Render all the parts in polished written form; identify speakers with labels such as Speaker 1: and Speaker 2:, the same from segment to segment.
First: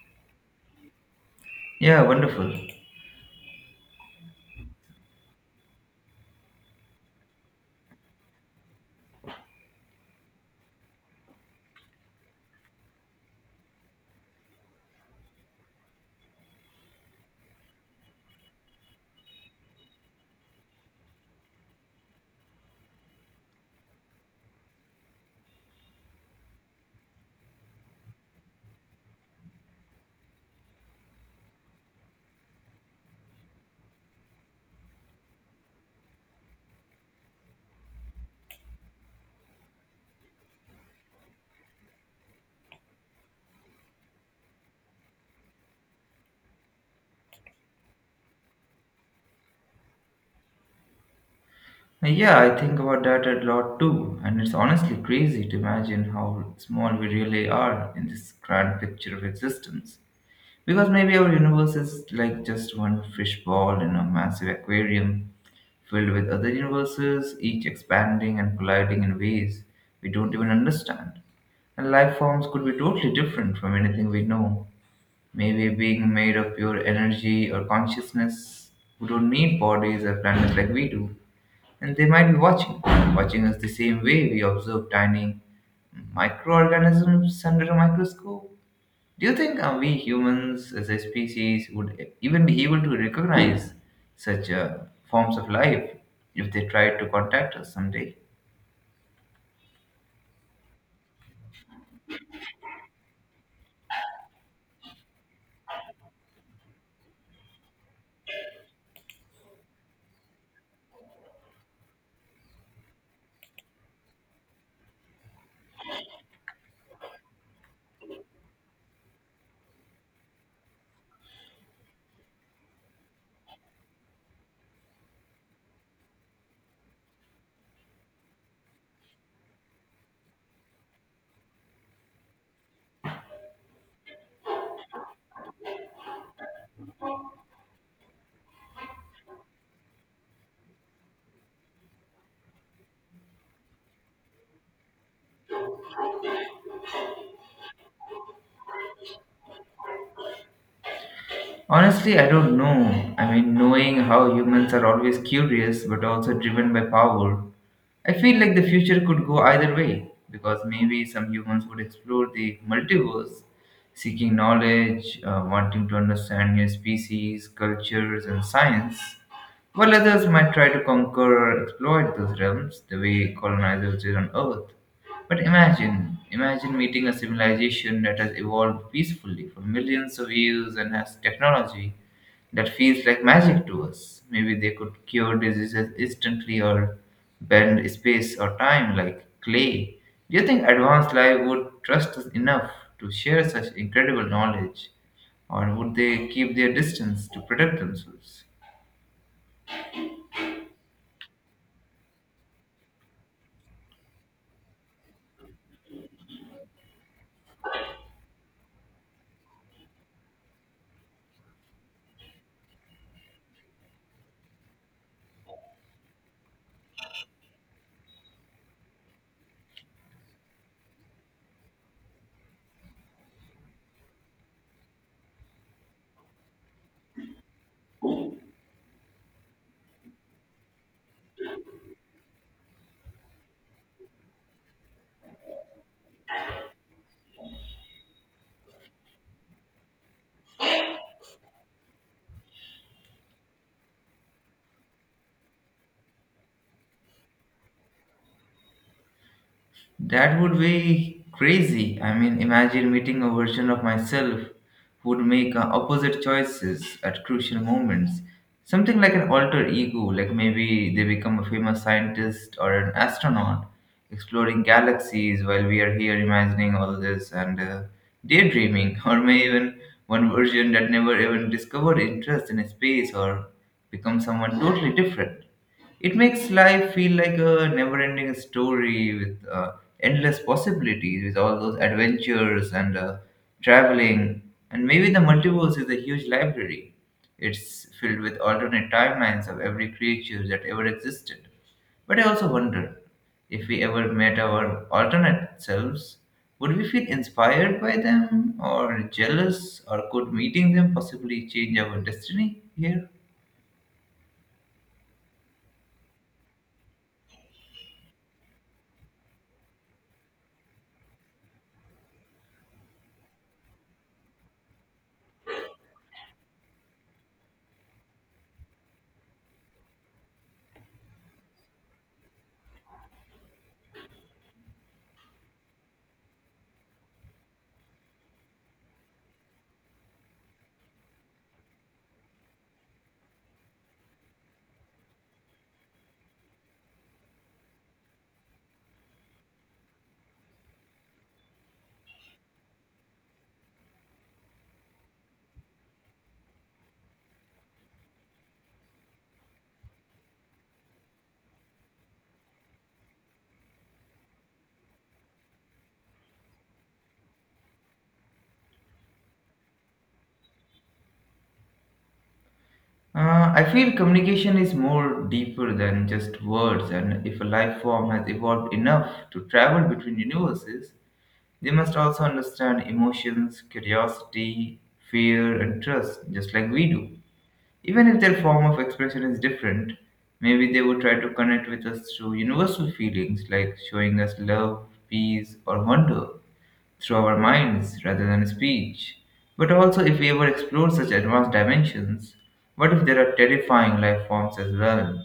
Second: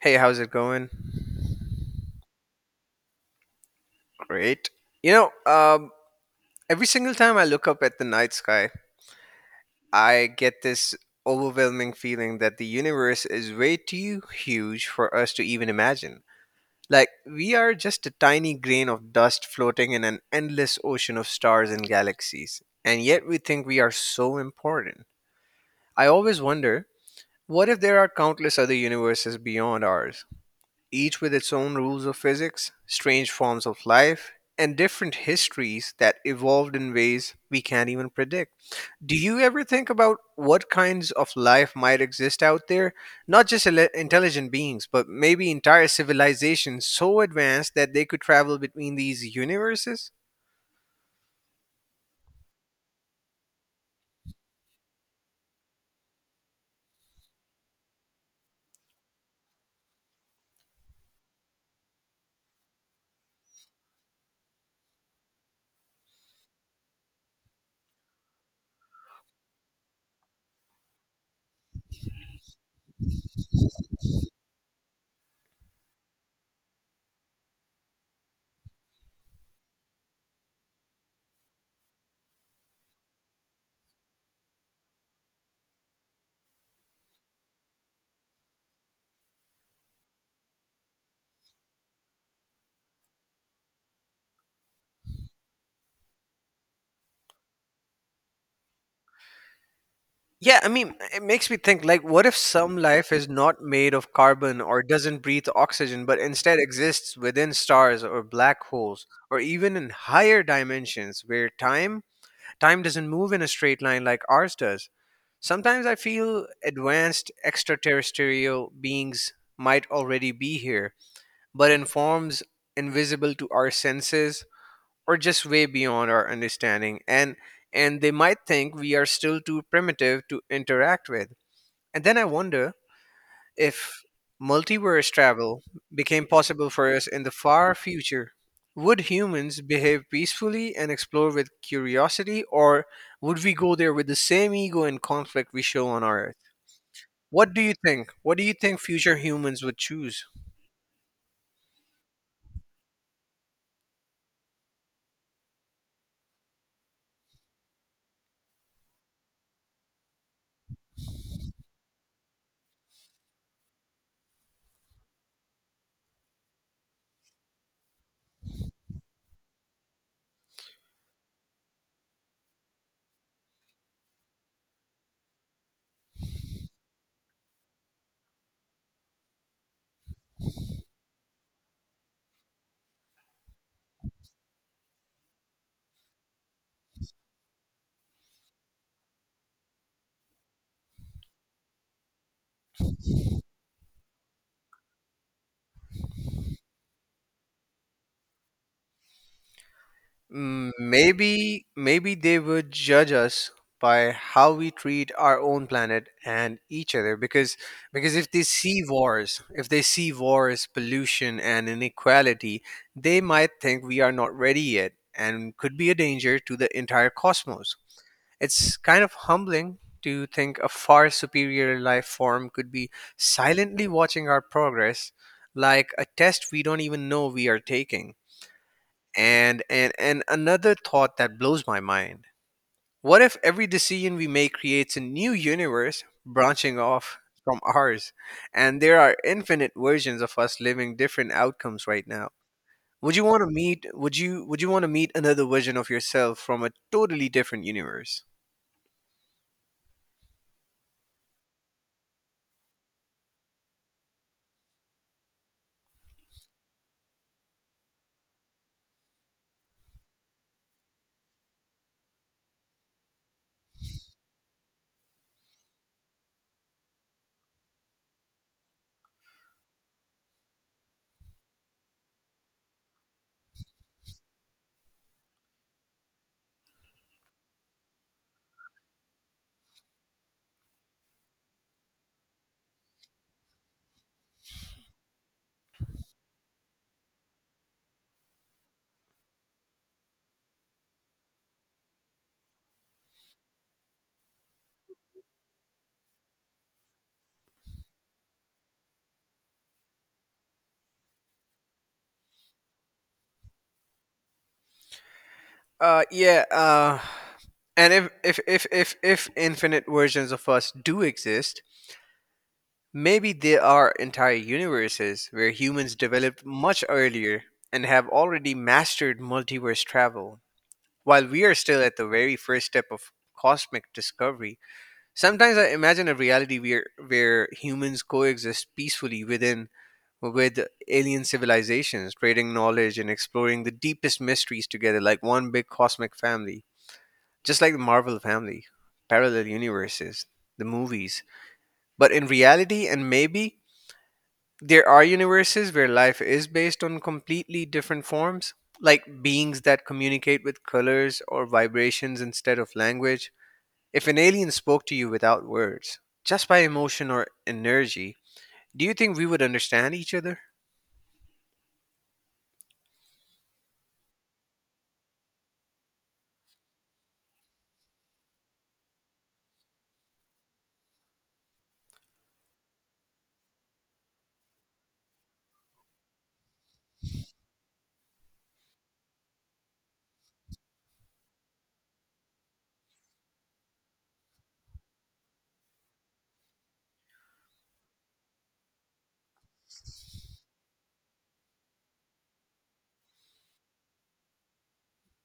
Speaker 1: Hey, how's it going?
Speaker 2: Yeah, wonderful.
Speaker 1: Great. You know, um, every single time I look up at the night sky, I get this overwhelming feeling that the universe is way too huge for us to even imagine. Like, we are just a tiny grain of dust floating in an endless ocean of stars and galaxies, and yet we think we are so important. I always wonder, what if there are countless other universes beyond ours, each with its own rules of physics, strange forms of life, and different histories that evolved in ways we can't even predict? Do you ever think about what kinds of life might exist out there? Not just intelligent beings, but maybe entire civilizations so advanced that they could travel between these universes?
Speaker 2: Yeah, I think about that a lot too, and it's honestly crazy to imagine how small we really are in this grand picture of existence. Because maybe our universe is like just one fishbowl in a massive aquarium filled with other universes, each expanding and colliding in ways we don't even understand. And life forms could be totally different from anything we know. Maybe being made of pure energy or consciousness who don't need bodies or planets like we do. And they might be watching, watching us the same way we observe tiny microorganisms under a microscope. Do you think we humans as a species would even be able to recognize such forms of life if they tried to contact us someday?
Speaker 1: Yeah, I mean, it makes me think, like, what if some life is not made of carbon or doesn't breathe oxygen, but instead exists within stars or black holes, or even in higher dimensions where time doesn't move in a straight line like ours does? Sometimes I feel advanced extraterrestrial beings might already be here, but in forms invisible to our senses or just way beyond our understanding, and they might think we are still too primitive to interact with. And then I wonder, if multiverse travel became possible for us in the far future, would humans behave peacefully and explore with curiosity, or would we go there with the same ego and conflict we show on our Earth? What do you think future humans would choose?
Speaker 2: Honestly, I don't know. I mean, knowing how humans are always curious but also driven by power, I feel like the future could go either way because maybe some humans would explore the multiverse, seeking knowledge, wanting to understand new species, cultures, and science. While others might try to conquer or exploit those realms the way colonizers did on Earth. But imagine meeting a civilization that has evolved peacefully for millions of years and has technology that feels like magic to us. Maybe they could cure diseases instantly or bend space or time like clay. Do you think advanced life would trust us enough to share such incredible knowledge, or would they keep their distance to protect themselves?
Speaker 1: Maybe they would judge us by how we treat our own planet and each other, because if they see wars, pollution and inequality, they might think we are not ready yet and could be a danger to the entire cosmos. It's kind of humbling to think a far superior life form could be silently watching our progress like a test we don't even know we are taking. And another thought that blows my mind. What if every decision we make creates a new universe branching off from ours, and there are infinite versions of us living different outcomes right now? Would you want to meet would you want to meet another version of yourself from a totally different universe?
Speaker 2: That would be crazy. I mean, imagine meeting a version of myself who would make opposite choices at crucial moments. Something like an alter ego, like maybe they become a famous scientist or an astronaut exploring galaxies while we are here imagining all this and daydreaming, or may even one version that never even discovered interest in space or become someone totally different. It makes life feel like a never ending story with endless possibilities, with all those adventures and traveling. And maybe the multiverse is a huge library. It's filled with alternate timelines of every creature that ever existed. But I also wonder if we ever met our alternate selves, would we feel inspired by them or jealous, or could meeting them possibly change our destiny here?
Speaker 1: Yeah, and if infinite versions of us do exist, maybe there are entire universes where humans developed much earlier and have already mastered multiverse travel, while we are still at the very first step of cosmic discovery. Sometimes I imagine a reality where humans coexist peacefully with alien civilizations, trading knowledge and exploring the deepest mysteries together like one big cosmic family, just like the Marvel family, parallel universes, the movies. But in reality, and maybe there are universes where life is based on completely different forms, like beings that communicate with colors or vibrations instead of language. If an alien spoke to you without words, just by emotion or energy, do you think we would understand each other?
Speaker 2: I feel communication is more deeper than just words, and if a life form has evolved enough to travel between universes, they must also understand emotions, curiosity, fear, and trust, just like we do. Even if their form of expression is different, maybe they would try to connect with us through universal feelings like showing us love, peace, or wonder through our minds rather than speech. But also, if we ever explore such advanced dimensions, what if there are terrifying life forms as well?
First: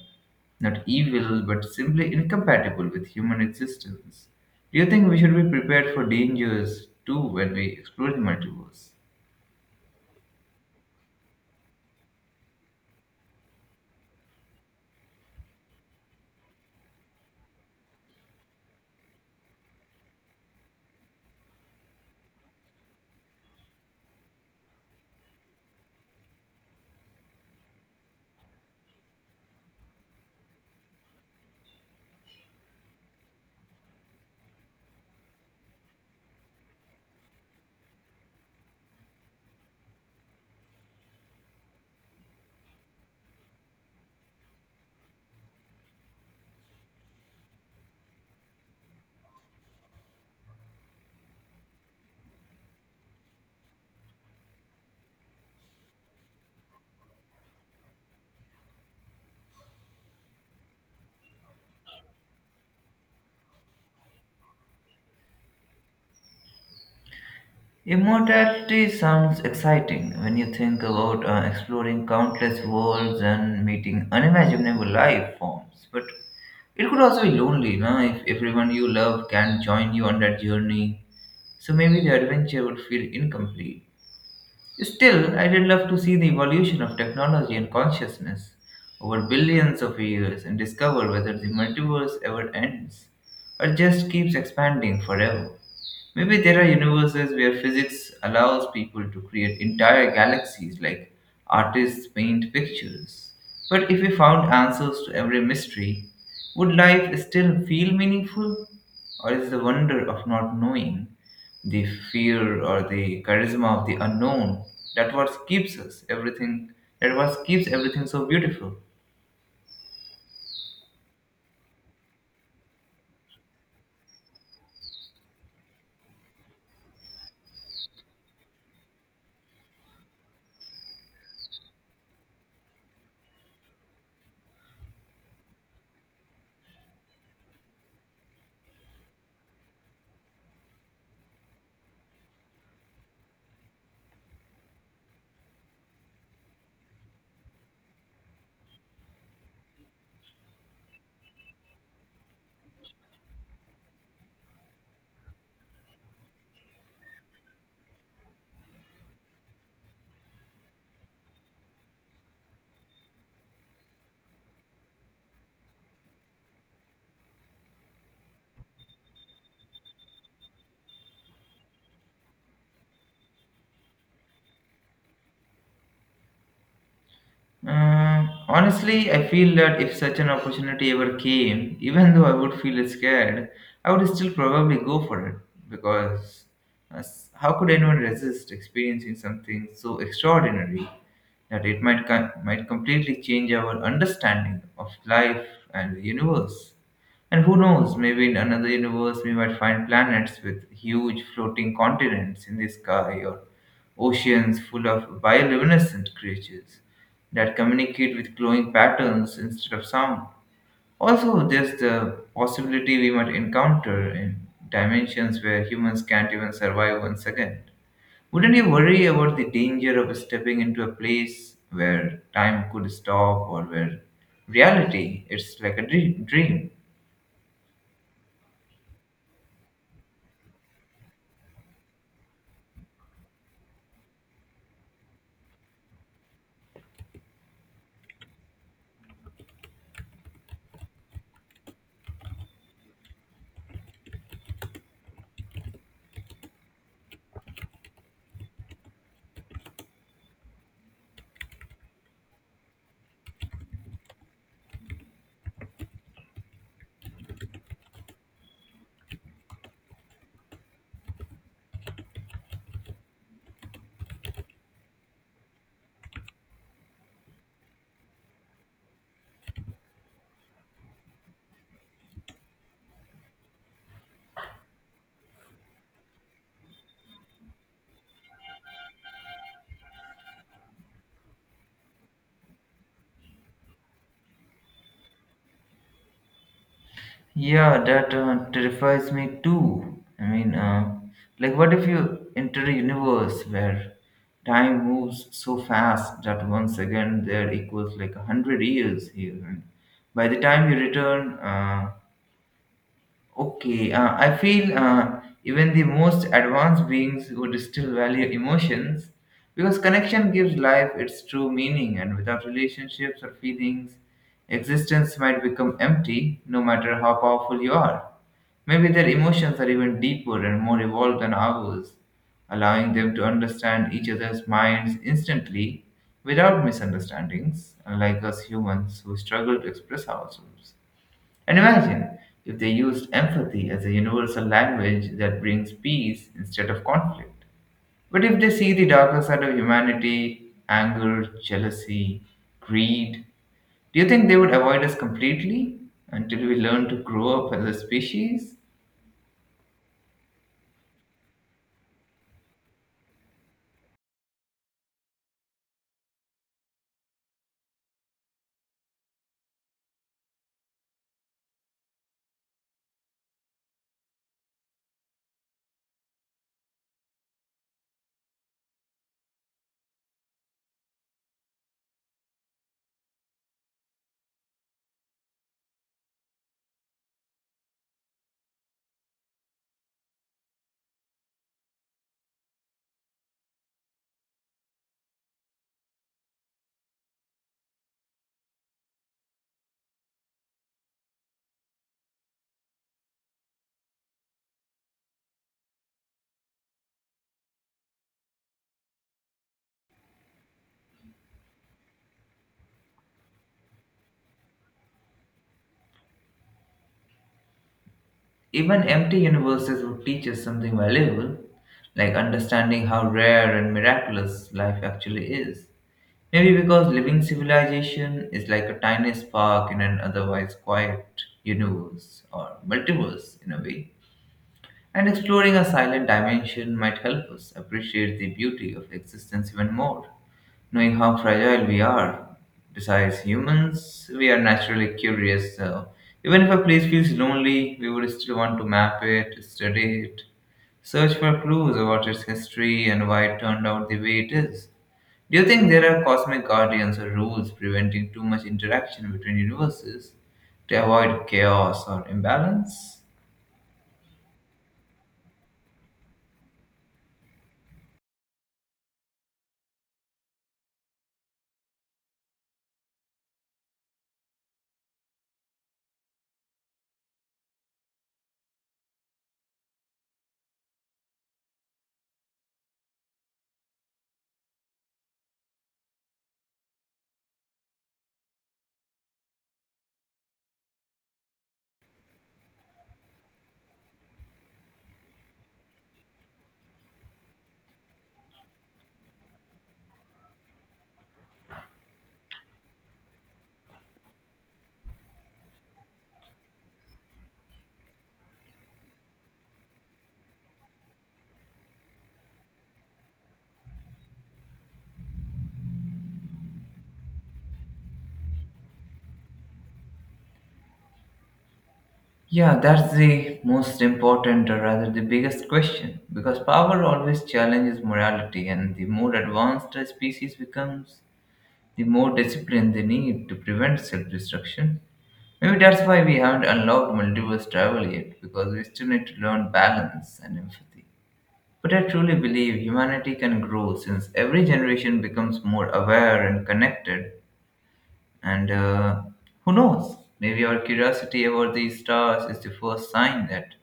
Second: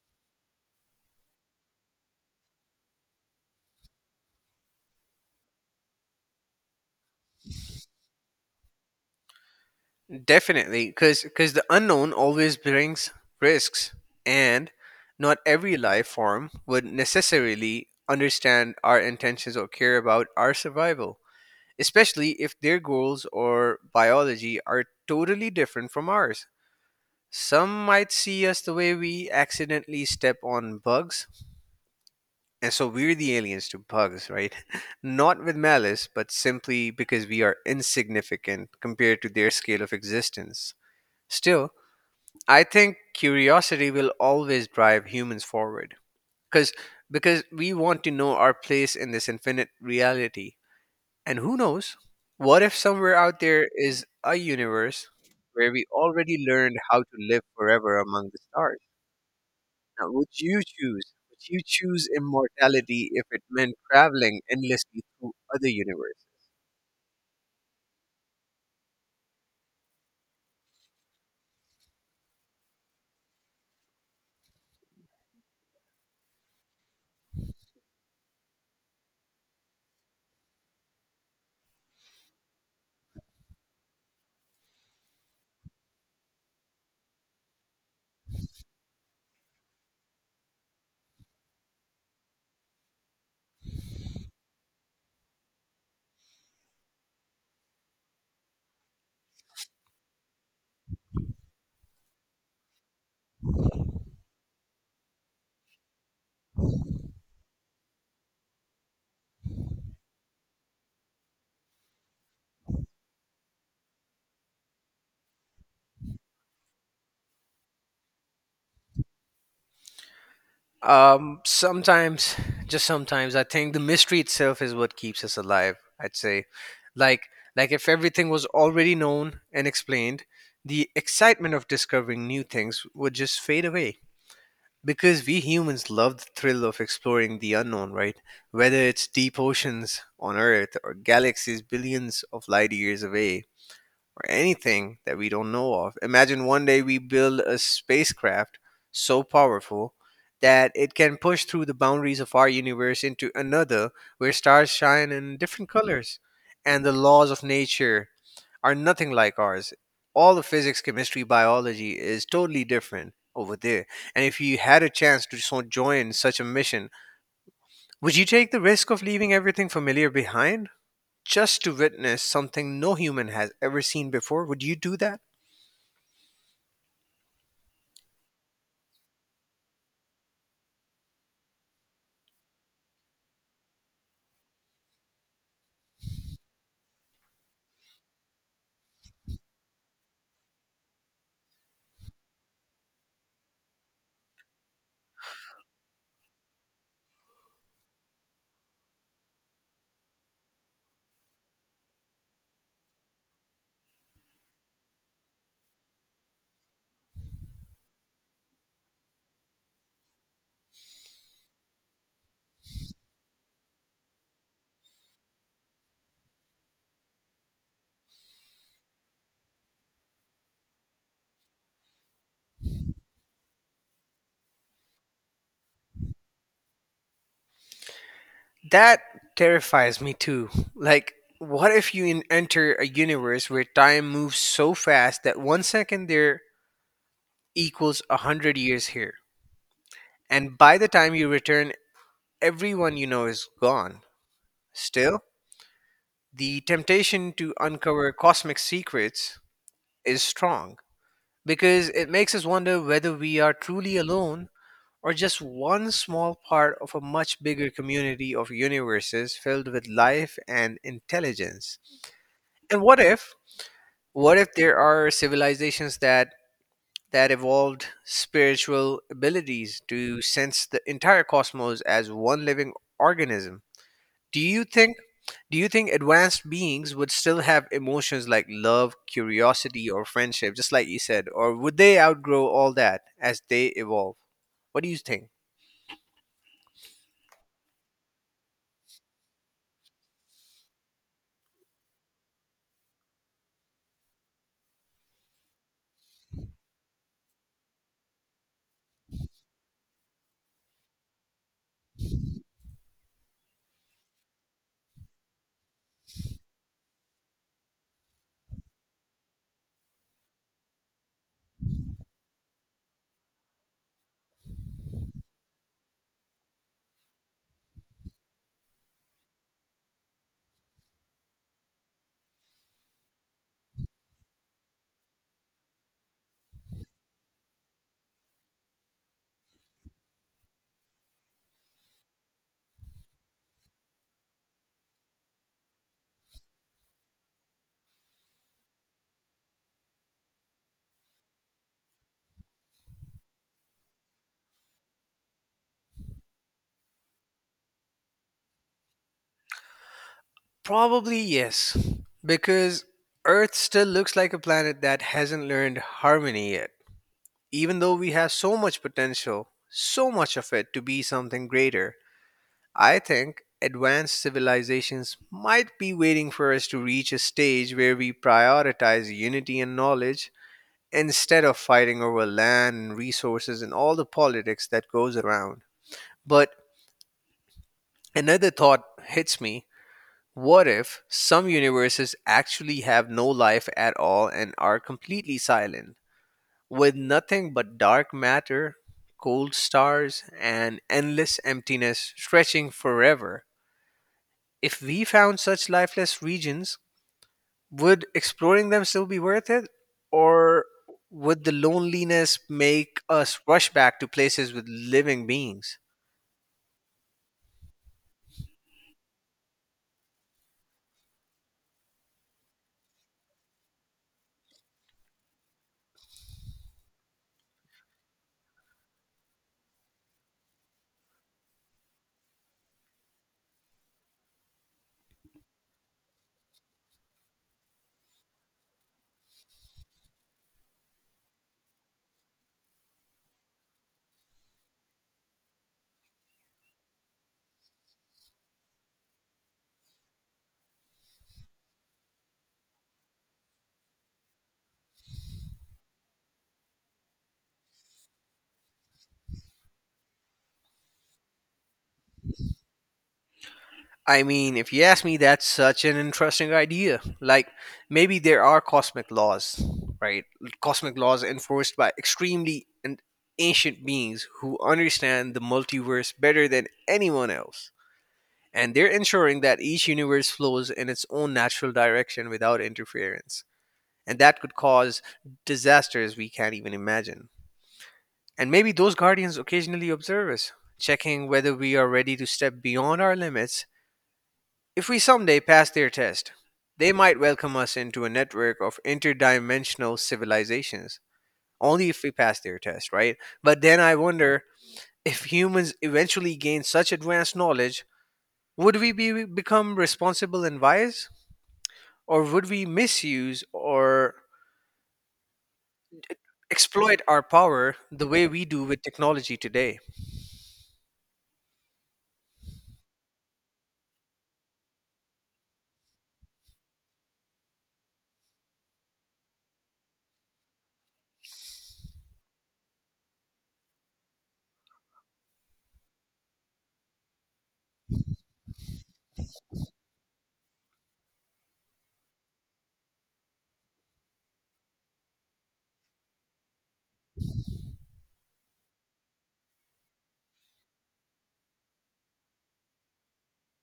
Speaker 2: Not evil, but simply incompatible with human existence. Do you think we should be prepared for dangers too when we explore the multiverse?
Speaker 1: Definitely, because the unknown always brings risks, and not every life form would necessarily understand our intentions or care about our survival, especially if their goals or biology are totally different from ours. Some might see us the way we accidentally step on bugs, and so we're the aliens to bugs, right? Not with malice, but simply because we are insignificant compared to their scale of existence. Still, I think curiosity will always drive humans forward, because because we want to know our place in this infinite reality. And who knows? What if somewhere out there is a universe where we already learned how to live forever among the stars? Now, would you choose immortality if it meant traveling endlessly through other universes?
Speaker 2: Immortality sounds exciting when you think about exploring countless worlds and meeting unimaginable life forms, but it could also be lonely, no? If everyone you love can join you on that journey, so maybe the adventure would feel incomplete. Still, I did love to see the evolution of technology and consciousness over billions of years and discover whether the multiverse ever ends or just keeps expanding forever. Maybe there are universes where physics allows people to create entire galaxies like artists paint pictures. But if we found answers to every mystery, would life still feel meaningful? Or is the wonder of not knowing, the fear or the charisma of the unknown, that what keeps us everything that what keeps everything so beautiful?
Speaker 1: Sometimes, just sometimes, I think the mystery itself is what keeps us alive. I'd say, like, like if everything was already known and explained, the excitement of discovering new things would just fade away. Because we humans love the thrill of exploring the unknown, right? Whether it's deep oceans on Earth or galaxies billions of light years away, or anything that we don't know of. Imagine one day we build a spacecraft so powerful that it can push through the boundaries of our universe into another, where stars shine in different colors and the laws of nature are nothing like ours. All the physics, chemistry, biology is totally different over there. And if you had a chance to so join such a mission, would you take the risk of leaving everything familiar behind, just to witness something no human has ever seen before? Would you do that?
Speaker 2: Honestly, I feel that if such an opportunity ever came, even though I would feel scared, I would still probably go for it because how could anyone resist experiencing something so extraordinary that it might completely change our understanding of life and the universe? And who knows, maybe in another universe we might find planets with huge floating continents in the sky or oceans full of bioluminescent creatures that communicate with glowing patterns instead of sound. Also, there's the possibility we might encounter in dimensions where humans can't even survive one second. Wouldn't you worry about the danger of stepping into a place where time could stop or where reality is like a dream?
Speaker 1: That terrifies me too. Like, what if you enter a universe where time moves so fast that one second there equals 100 years here? And by the time you return, everyone you know is gone. Still, the temptation to uncover cosmic secrets is strong, because it makes us wonder whether we are truly alone or just one small part of a much bigger community of universes filled with life and intelligence. And what if there are civilizations that evolved spiritual abilities to sense the entire cosmos as one living organism? Do you think do you think advanced beings would still have emotions like love, curiosity, or friendship, just like you said, or would they outgrow all that as they evolve? What do you think?
Speaker 2: Yeah, that terrifies me too. I mean, like, what if you enter a universe where time moves so fast that one second there equals like 100 years here? And by the time you return, okay, I feel even the most advanced beings would still value emotions because connection gives life its true meaning, and without relationships or feelings, existence might become empty no matter how powerful you are. Maybe their emotions are even deeper and more evolved than ours, allowing them to understand each other's minds instantly without misunderstandings, unlike us humans who struggle to express ourselves. And imagine if they used empathy as a universal language that brings peace instead of conflict. But if they see the darker side of humanity, anger, jealousy, greed, do you think they would avoid us completely until we learn to grow up as a species?
Speaker 1: Probably yes, because Earth still looks like a planet that hasn't learned harmony yet. Even though we have so much potential, so much of it to be something greater, I think advanced civilizations might be waiting for us to reach a stage where we prioritize unity and knowledge instead of fighting over land and resources and all the politics that goes around. But another thought hits me. What if some universes actually have no life at all and are completely silent, with nothing but dark matter, cold stars, and endless emptiness stretching forever? If we found such lifeless regions, would exploring them still be worth it? Or would the loneliness make us rush back to places with living beings?
Speaker 2: Even empty universes would teach us something valuable, like understanding how rare and miraculous life actually is. Maybe because living civilization is like a tiny spark in an otherwise quiet universe or multiverse in a way. And exploring a silent dimension might help us appreciate the beauty of existence even more knowing how fragile we are. Besides, humans, we are naturally curious, so even if a place feels lonely, we would still want to map it, study it, search for clues about its history and why it turned out the way it is. Do you think there are cosmic guardians or rules preventing too much interaction between universes to avoid chaos or imbalance?
Speaker 1: I mean, if you ask me, that's such an interesting idea. Like, maybe there are cosmic laws, right? Cosmic laws enforced by extremely ancient beings who understand the multiverse better than anyone else. And they're ensuring that each universe flows in its own natural direction without interference. And that could cause disasters we can't even imagine. And maybe those guardians occasionally observe us, checking whether we are ready to step beyond our limits. If we someday pass their test, they might welcome us into a network of interdimensional civilizations. Only if we pass their test, right? But then I wonder, if humans eventually gain such advanced knowledge, would we become responsible and wise? Or would we misuse or exploit our power the way we do with technology today?
Speaker 2: Yeah, that's the most important or rather the biggest question because power always challenges morality and the more advanced a species becomes, the more discipline they need to prevent self-destruction. Maybe that's why we haven't unlocked multiverse travel yet because we still need to learn balance and empathy. But I truly believe humanity can grow since every generation becomes more aware and connected. And who knows, maybe our curiosity about these stars is the first sign that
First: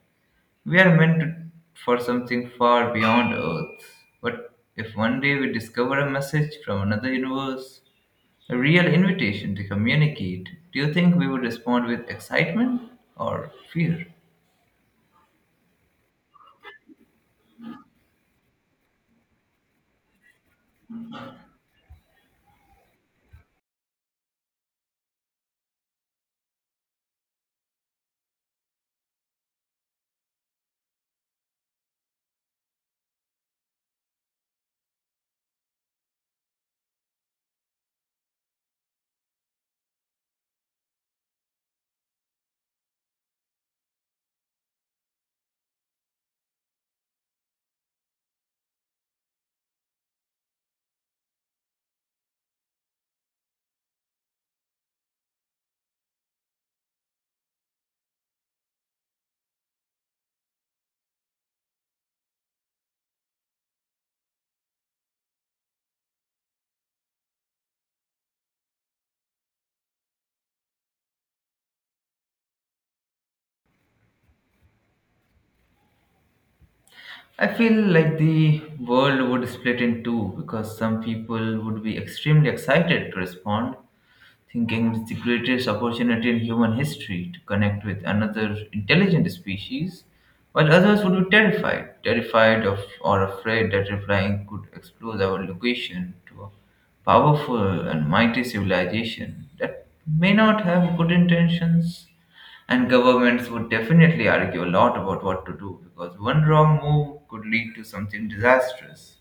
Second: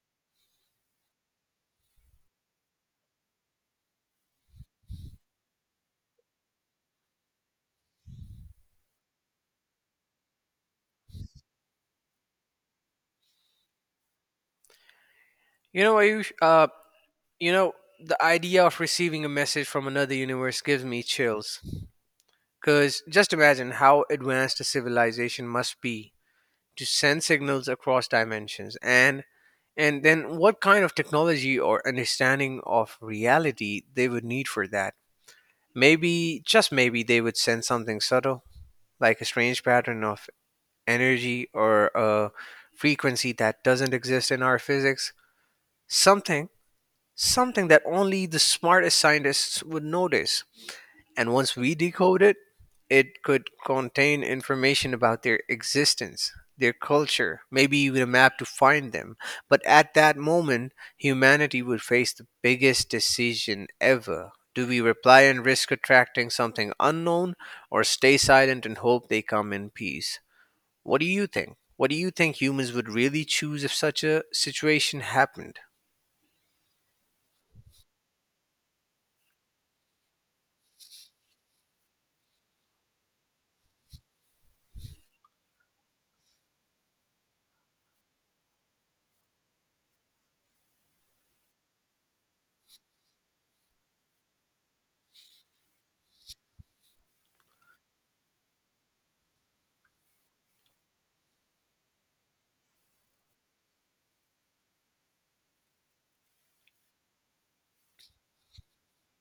Speaker 2: we are meant to- for something far beyond Earth. But if one day we discover a message from another universe, a real invitation to communicate, do you think we would respond with excitement or fear?
Speaker 1: You know, Ayush, you know, the idea of receiving a message from another universe gives me chills. Because just imagine how advanced a civilization must be to send signals across dimensions, and then what kind of technology or understanding of reality they would need for that. Maybe, just maybe, they would send something subtle, like a strange pattern of energy or a frequency that doesn't exist in our physics. Something something that only the smartest scientists would notice. And once we decode it, it could contain information about their existence, their culture, maybe even a map to find them. But at that moment, humanity would face the biggest decision ever. Do we reply and risk attracting something unknown, or stay silent and hope they come in peace? What do you think? What do you think humans would really choose if such a situation happened?
Speaker 2: I feel like the world would split in two because some people would be extremely excited to respond, thinking it's the greatest opportunity in human history to connect with another intelligent species, while others would be terrified of or afraid that replying could expose our location to powerful and mighty civilization that may not have good intentions, and governments would definitely argue a lot about what to do because one wrong move could lead to something disastrous.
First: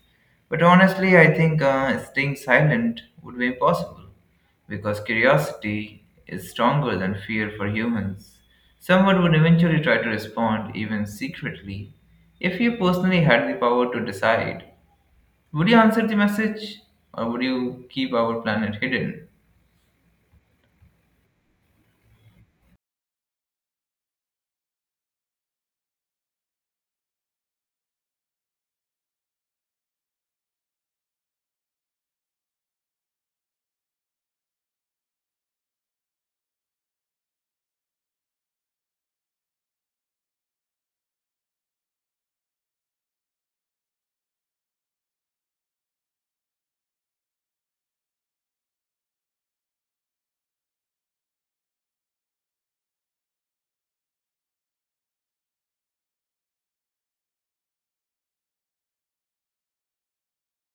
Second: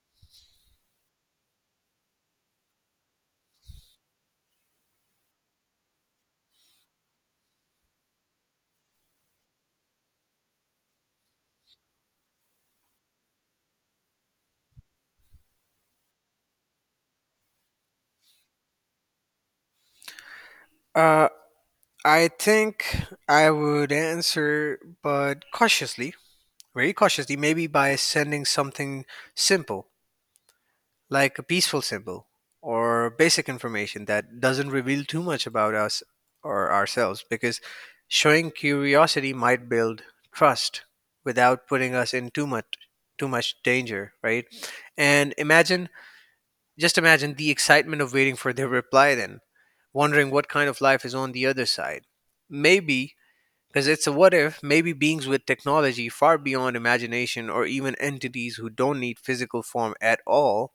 Speaker 2: But honestly, I think staying silent would be impossible because curiosity is stronger than fear for humans. Someone would eventually try to respond, even secretly, if you personally had the power to decide. Would you answer the message or would you keep our planet hidden?
Speaker 1: Uh, I think I would answer, but cautiously. Very cautiously, maybe by sending something simple, like a peaceful symbol or basic information that doesn't reveal too much about us or ourselves, because showing curiosity might build trust without putting us in too much danger, right? And imagine, just imagine the excitement of waiting for their reply then, wondering what kind of life is on the other side. Maybe, because it's a what if, maybe beings with technology far beyond imagination or even entities who don't need physical form at all.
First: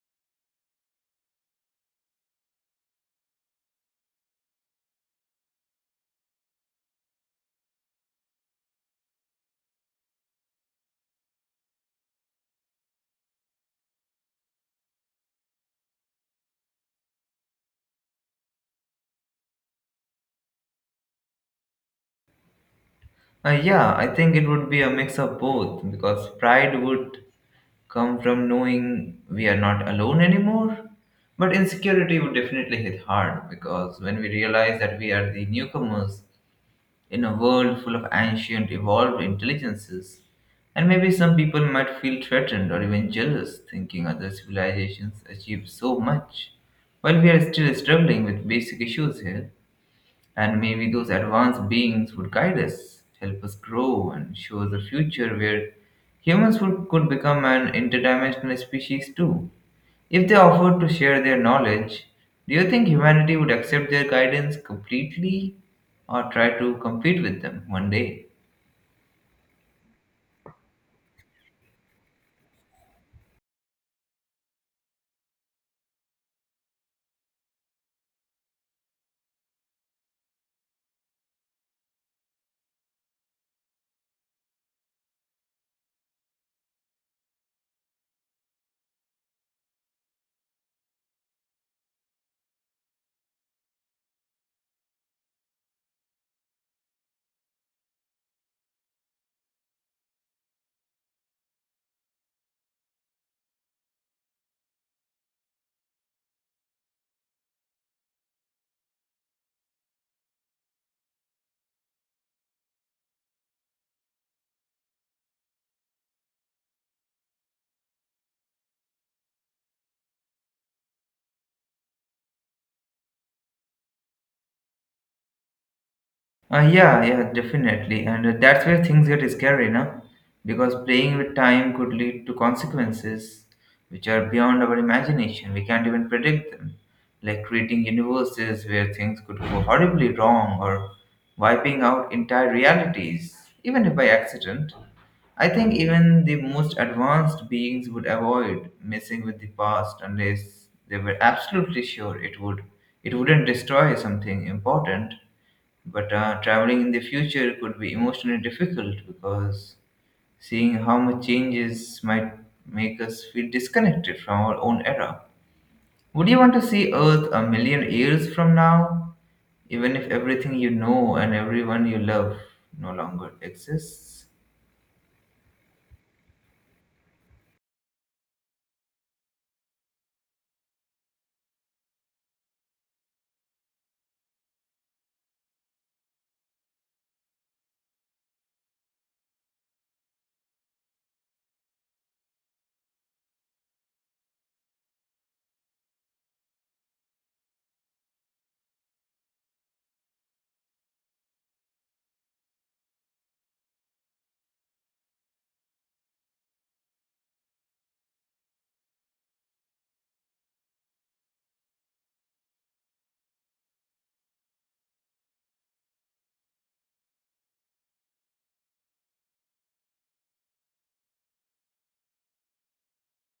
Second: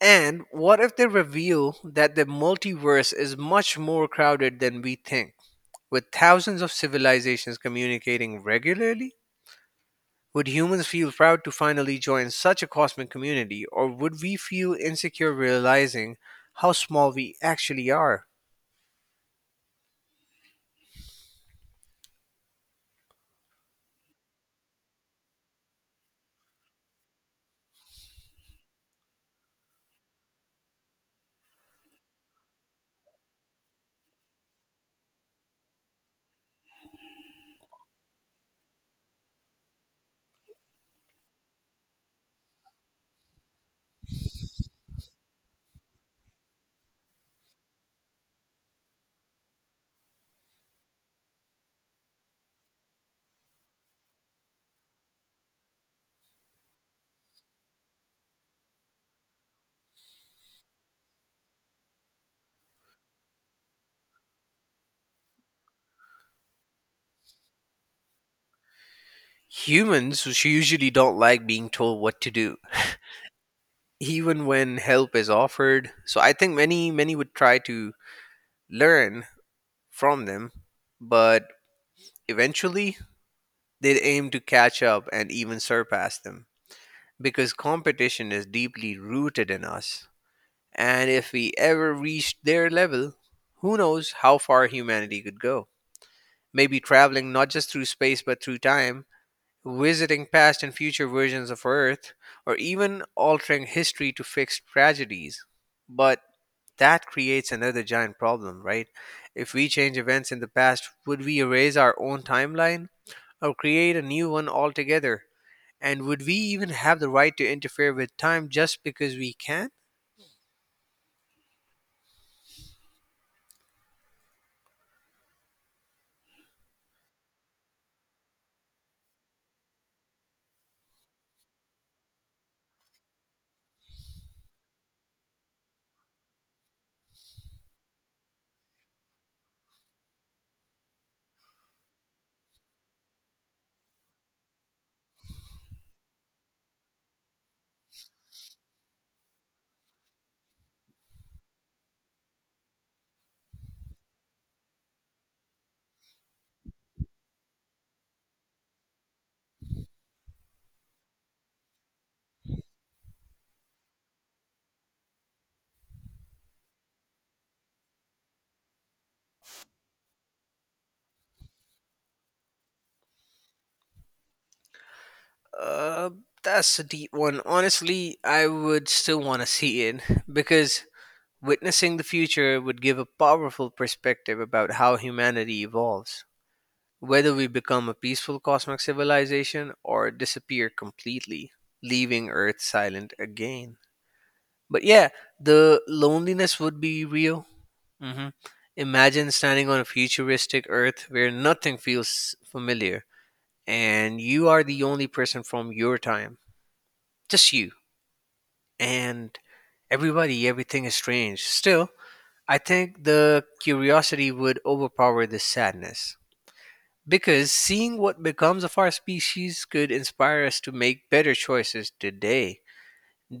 Speaker 1: And what if they reveal that the multiverse is much more crowded than we think, with thousands of civilizations communicating regularly? Would humans feel proud to finally join such a cosmic community, or would we feel insecure realizing how small we actually are?
Speaker 2: Yeah, I think it would be a mix of both because pride would come from knowing we are not alone anymore. But insecurity would definitely hit hard because when we realize that we are the newcomers in a world full of ancient evolved intelligences, and maybe some people might feel threatened or even jealous thinking other civilizations achieve so much while we are still struggling with basic issues here. And maybe those advanced beings would guide us, help us grow, and show us a future where humans would, could become an interdimensional species too. If they offered to share their knowledge, do you think humanity would accept their guidance completely or try to compete with them one day?
Speaker 1: Humans usually don't like being told what to do even when help is offered. So I think many would try to learn from them, but eventually they'd aim to catch up and even surpass them because competition is deeply rooted in us. And if we ever reached their level, who knows how far humanity could go? Maybe traveling not just through space but through time, visiting past and future versions of Earth, or even altering history to fix tragedies. But that creates another giant problem, right? If we change events in the past, would we erase our own timeline or create a new one altogether? And would we even have the right to interfere with time just because we can?
Speaker 2: Yeah, yeah, definitely. And that's where things get scary, no? Because playing with time could lead to consequences which are beyond our imagination. We can't even predict them, like creating universes where things could go horribly wrong or wiping out entire realities, even if by accident. I think even the most advanced beings would avoid messing with the past unless they were absolutely sure it wouldn't destroy something important. But traveling in the future could be emotionally difficult because seeing how much changes might make us feel disconnected from our own era. Would you want to see Earth a million years from now, even if everything you know and everyone you love no longer exists?
Speaker 1: Uh, that's a deep one. Honestly, I would still want to see it because witnessing the future would give a powerful perspective about how humanity evolves. Whether we become a peaceful cosmic civilization or disappear completely, leaving Earth silent again. But yeah, the loneliness would be real. hmm Imagine standing on a futuristic Earth where nothing feels familiar and you are the only person from your time. Just you. And everybody, everything is strange. Still, I think the curiosity would overpower the sadness. Because seeing what becomes of our species could inspire us to make better choices today.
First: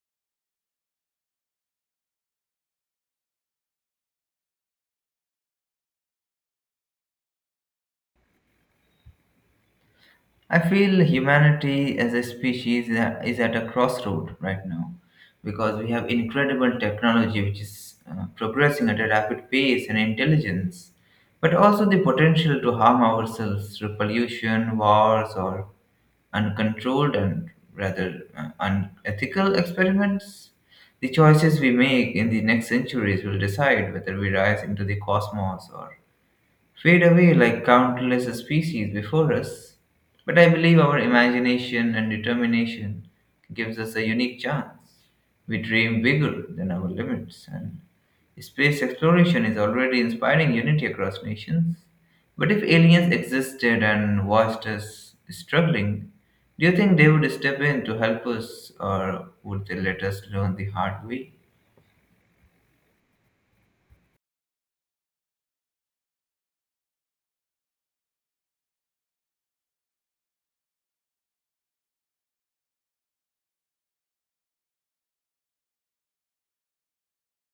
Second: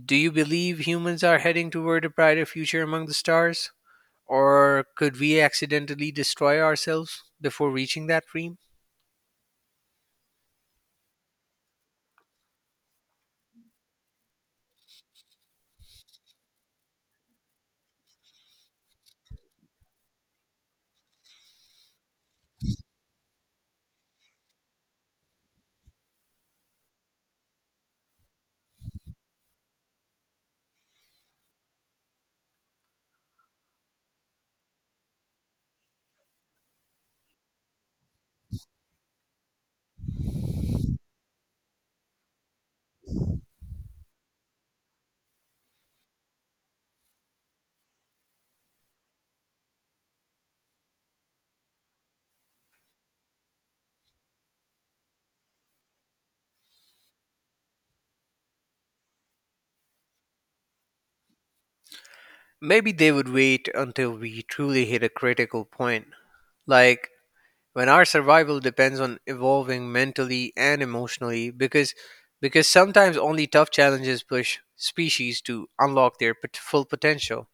Speaker 1: Do you believe humans are heading toward a brighter future among the stars? Or could we accidentally destroy ourselves before reaching that dream?
Speaker 2: I feel humanity as a species is at a crossroad right now because we have incredible technology which is progressing at a rapid pace and intelligence, but also the potential to harm ourselves through pollution, wars, or uncontrolled and rather unethical experiments. The choices we make in the next centuries will decide whether we rise into the cosmos or fade away like countless species before us. But I believe our imagination and determination gives us a unique chance. We dream bigger than our limits, and space exploration is already inspiring unity across nations. But if aliens existed and watched us struggling, do you think they would step in to help us, or would they let us learn the hard way?
Speaker 1: Maybe they would wait until we truly hit a critical point. Like when our survival depends on evolving mentally and emotionally because sometimes only tough challenges push species to unlock their full potential.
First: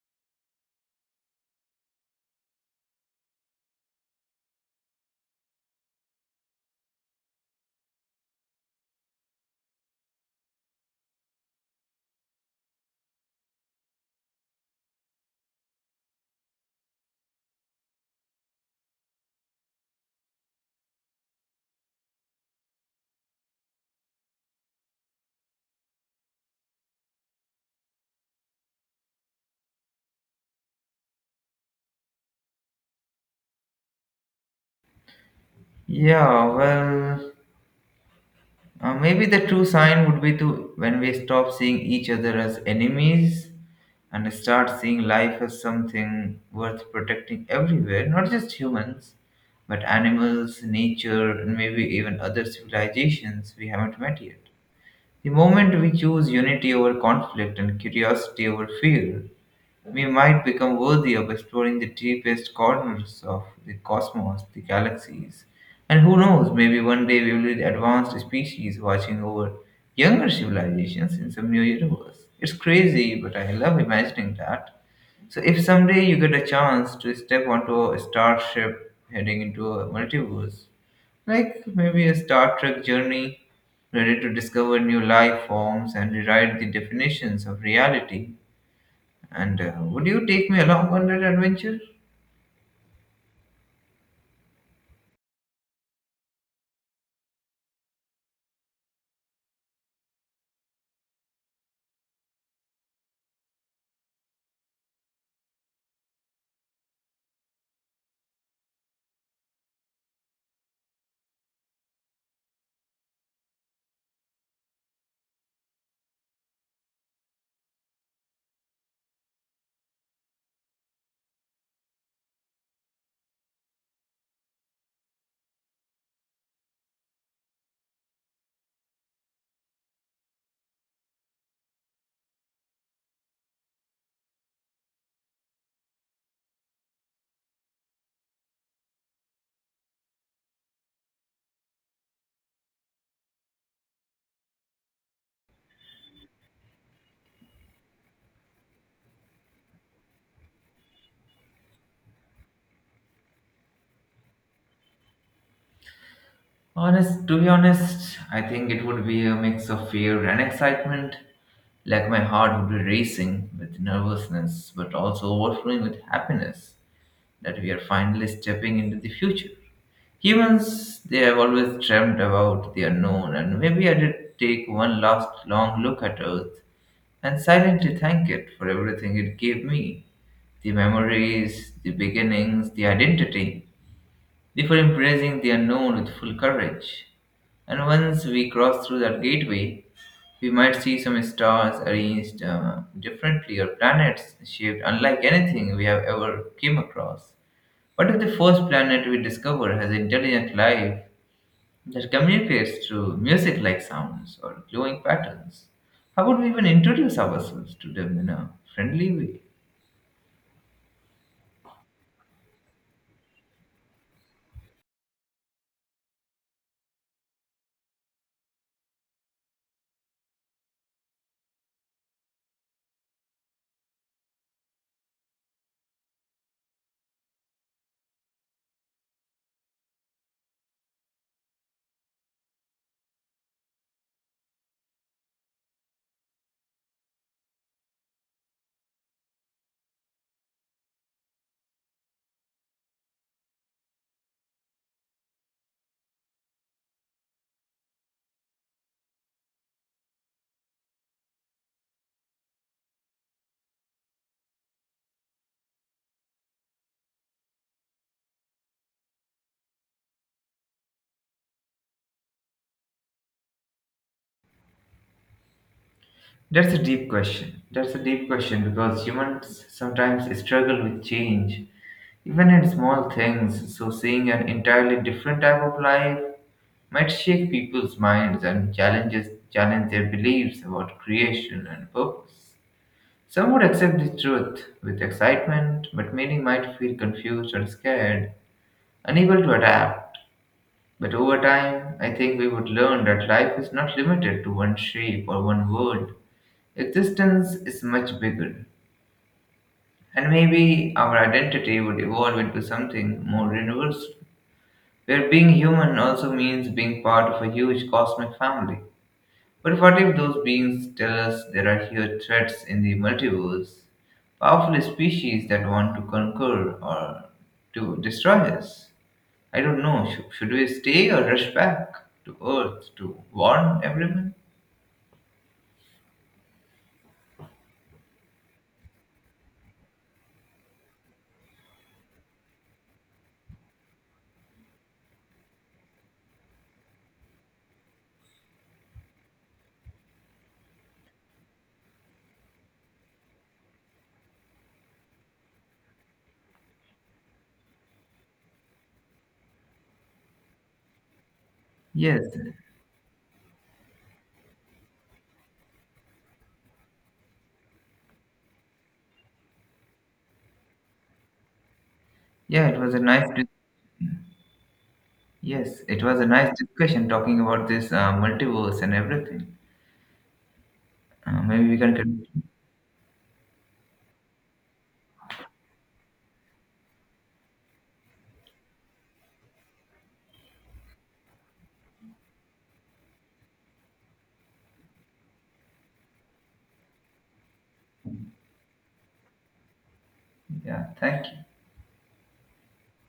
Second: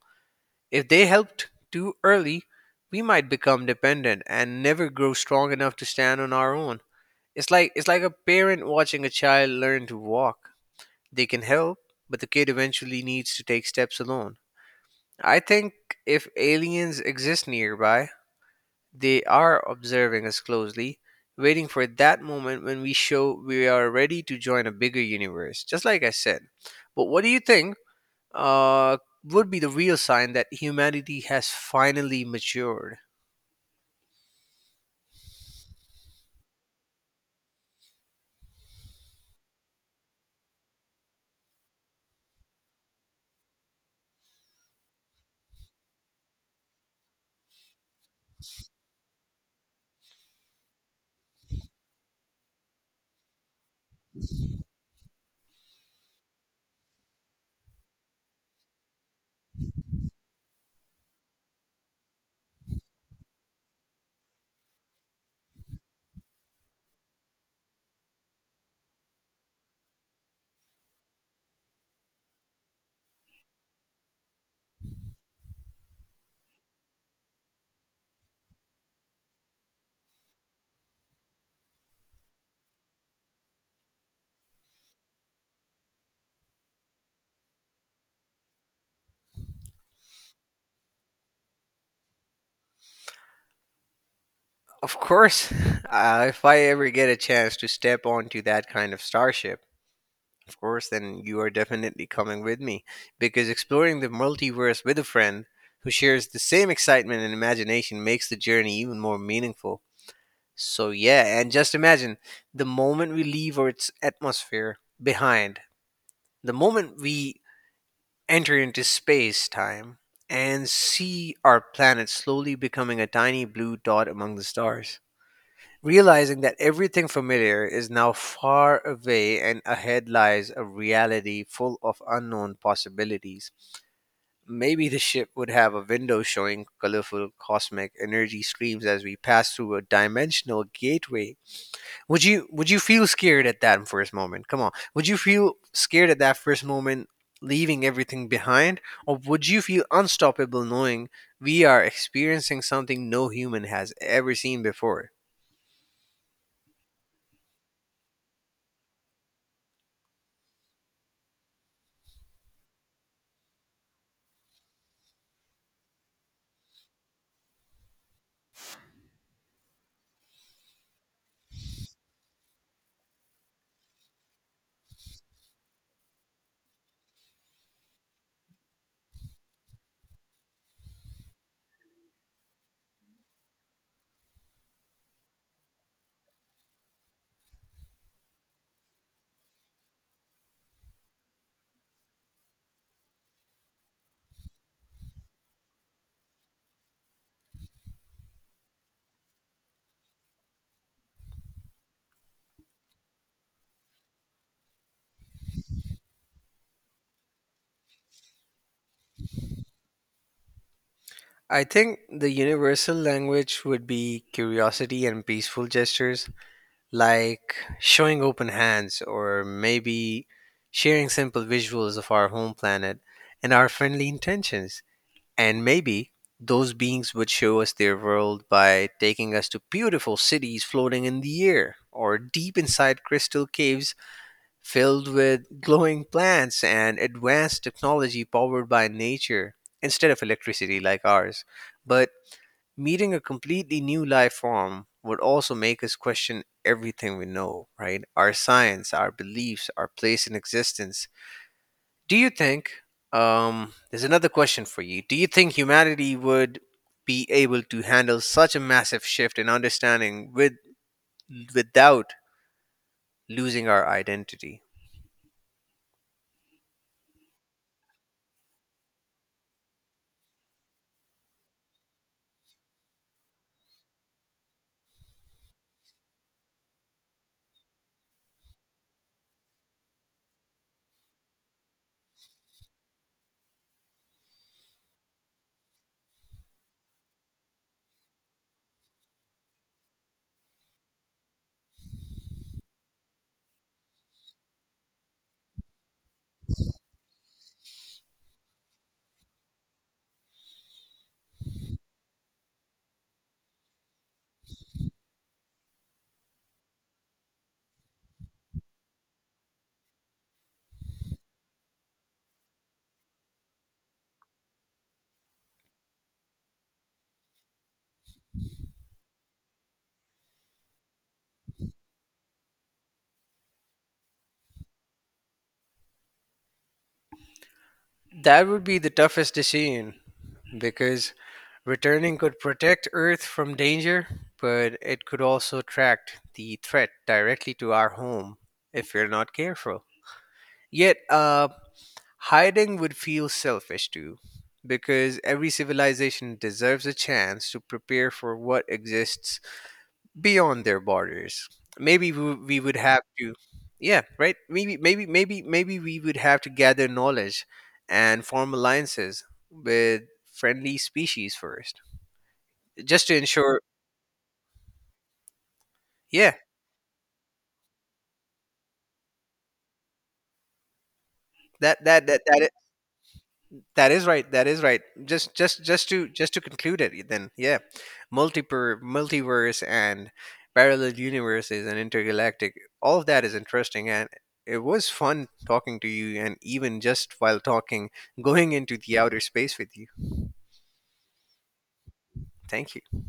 Speaker 1: If they helped too early, we might become dependent and never grow strong enough to stand on our own. It's like a parent watching a child learn to walk. They can help, but the kid eventually needs to take steps alone. I think if aliens exist nearby, they are observing us closely, waiting for that moment when we show we are ready to join a bigger universe, just like I said. But what do you think? uh, would be the real sign that humanity has finally matured.
Speaker 2: Yeah, well. Maybe the true sign would be to when we stop seeing each other as enemies and start seeing life as something worth protecting everywhere, not just humans, but animals, nature, and maybe even other civilizations we haven't met yet. The moment we choose unity over conflict and curiosity over fear, we might become worthy of exploring the deepest corners of the cosmos, the galaxies, and who knows, maybe one day we will be the advanced species watching over younger civilizations in some new universe. It's crazy, but I love imagining that. So, if someday you get a chance to step onto a starship heading into a multiverse, like maybe a Star Trek journey, ready to discover new life forms and rewrite the definitions of reality. And would you take me along on that adventure?
Speaker 1: Of course, if I ever get a chance to step onto that kind of starship, of course, then you are definitely coming with me because exploring the multiverse with a friend who shares the same excitement and imagination makes the journey even more meaningful. So, yeah, and just imagine the moment we leave Earth's atmosphere behind, the moment we enter into space time, and see our planet slowly becoming a tiny blue dot among the stars. Realizing that everything familiar is now far away and ahead lies a reality full of unknown possibilities. Maybe the ship would have a window showing colorful cosmic energy streams as we pass through a dimensional gateway, would you feel scared at that first moment? Come on. Would you feel scared at that first moment leaving everything behind, or would you feel unstoppable knowing we are experiencing something no human has ever seen before?
Speaker 2: Honest, to be honest, I think it would be a mix of fear and excitement. Like my heart would be racing with nervousness, but also overflowing with happiness that we are finally stepping into the future. Humans, they have always dreamt about the unknown, and maybe I did take one last long look at Earth and silently thank it for everything it gave me, the memories, the beginnings, the identity, before embracing the unknown with full courage. And once we cross through that gateway, we might see some stars arranged differently or planets shaped unlike anything we have ever came across. What if the first planet we discover has intelligent life that communicates through music like sounds or glowing patterns? How would we even introduce ourselves to them in a friendly way?
Speaker 1: I think the universal language would be curiosity and peaceful gestures, like showing open hands or maybe sharing simple visuals of our home planet and our friendly intentions. And maybe those beings would show us their world by taking us to beautiful cities floating in the air, or deep inside crystal caves filled with glowing plants and advanced technology powered by nature instead of electricity like ours. But meeting a completely new life form would also make us question everything we know, right? Our science, our beliefs, our place in existence. Do you think, there's another question for you. Do you think humanity would be able to handle such a massive shift in understanding without losing our identity?
Speaker 2: That's a deep question. That's a deep question because humans sometimes struggle with change, even in small things. So, seeing an entirely different type of life might shake people's minds and challenge their beliefs about creation and purpose. Some would accept the truth with excitement, but many might feel confused or scared, unable to adapt. But over time, I think we would learn that life is not limited to one shape or one world. Existence is much bigger. And maybe our identity would evolve into something more universal, where being human also means being part of a huge cosmic family. But what if those beings tell us there are here threats in the multiverse, powerful species that want to conquer or to destroy us? I don't know. Should we stay or rush back to Earth to warn everyone?
Speaker 1: That would be the toughest decision because returning could protect Earth from danger, but it could also attract the threat directly to our home if we're not careful. Yet, hiding would feel selfish too, because every civilization deserves a chance to prepare for what exists beyond their borders. Maybe we,
Speaker 2: Yes.
Speaker 1: we would have to, yeah, right? Maybe we would have to gather knowledge and form alliances with friendly species first,
Speaker 2: Yeah, it was a
Speaker 1: just to
Speaker 2: nice.
Speaker 1: ensure,
Speaker 2: Yes, it was a
Speaker 1: yeah,
Speaker 2: nice discussion talking about this multiverse and everything. Maybe we
Speaker 1: that
Speaker 2: can
Speaker 1: that that
Speaker 2: continue.
Speaker 1: that That is right. That is right. Just to conclude it then. Yeah. Multiper Multiverse and parallel universes and intergalactic. All of that is interesting, and it was fun talking to you and even just while talking going into the outer space with you.
Speaker 2: Yeah. Thank you.
Speaker 1: Thank you.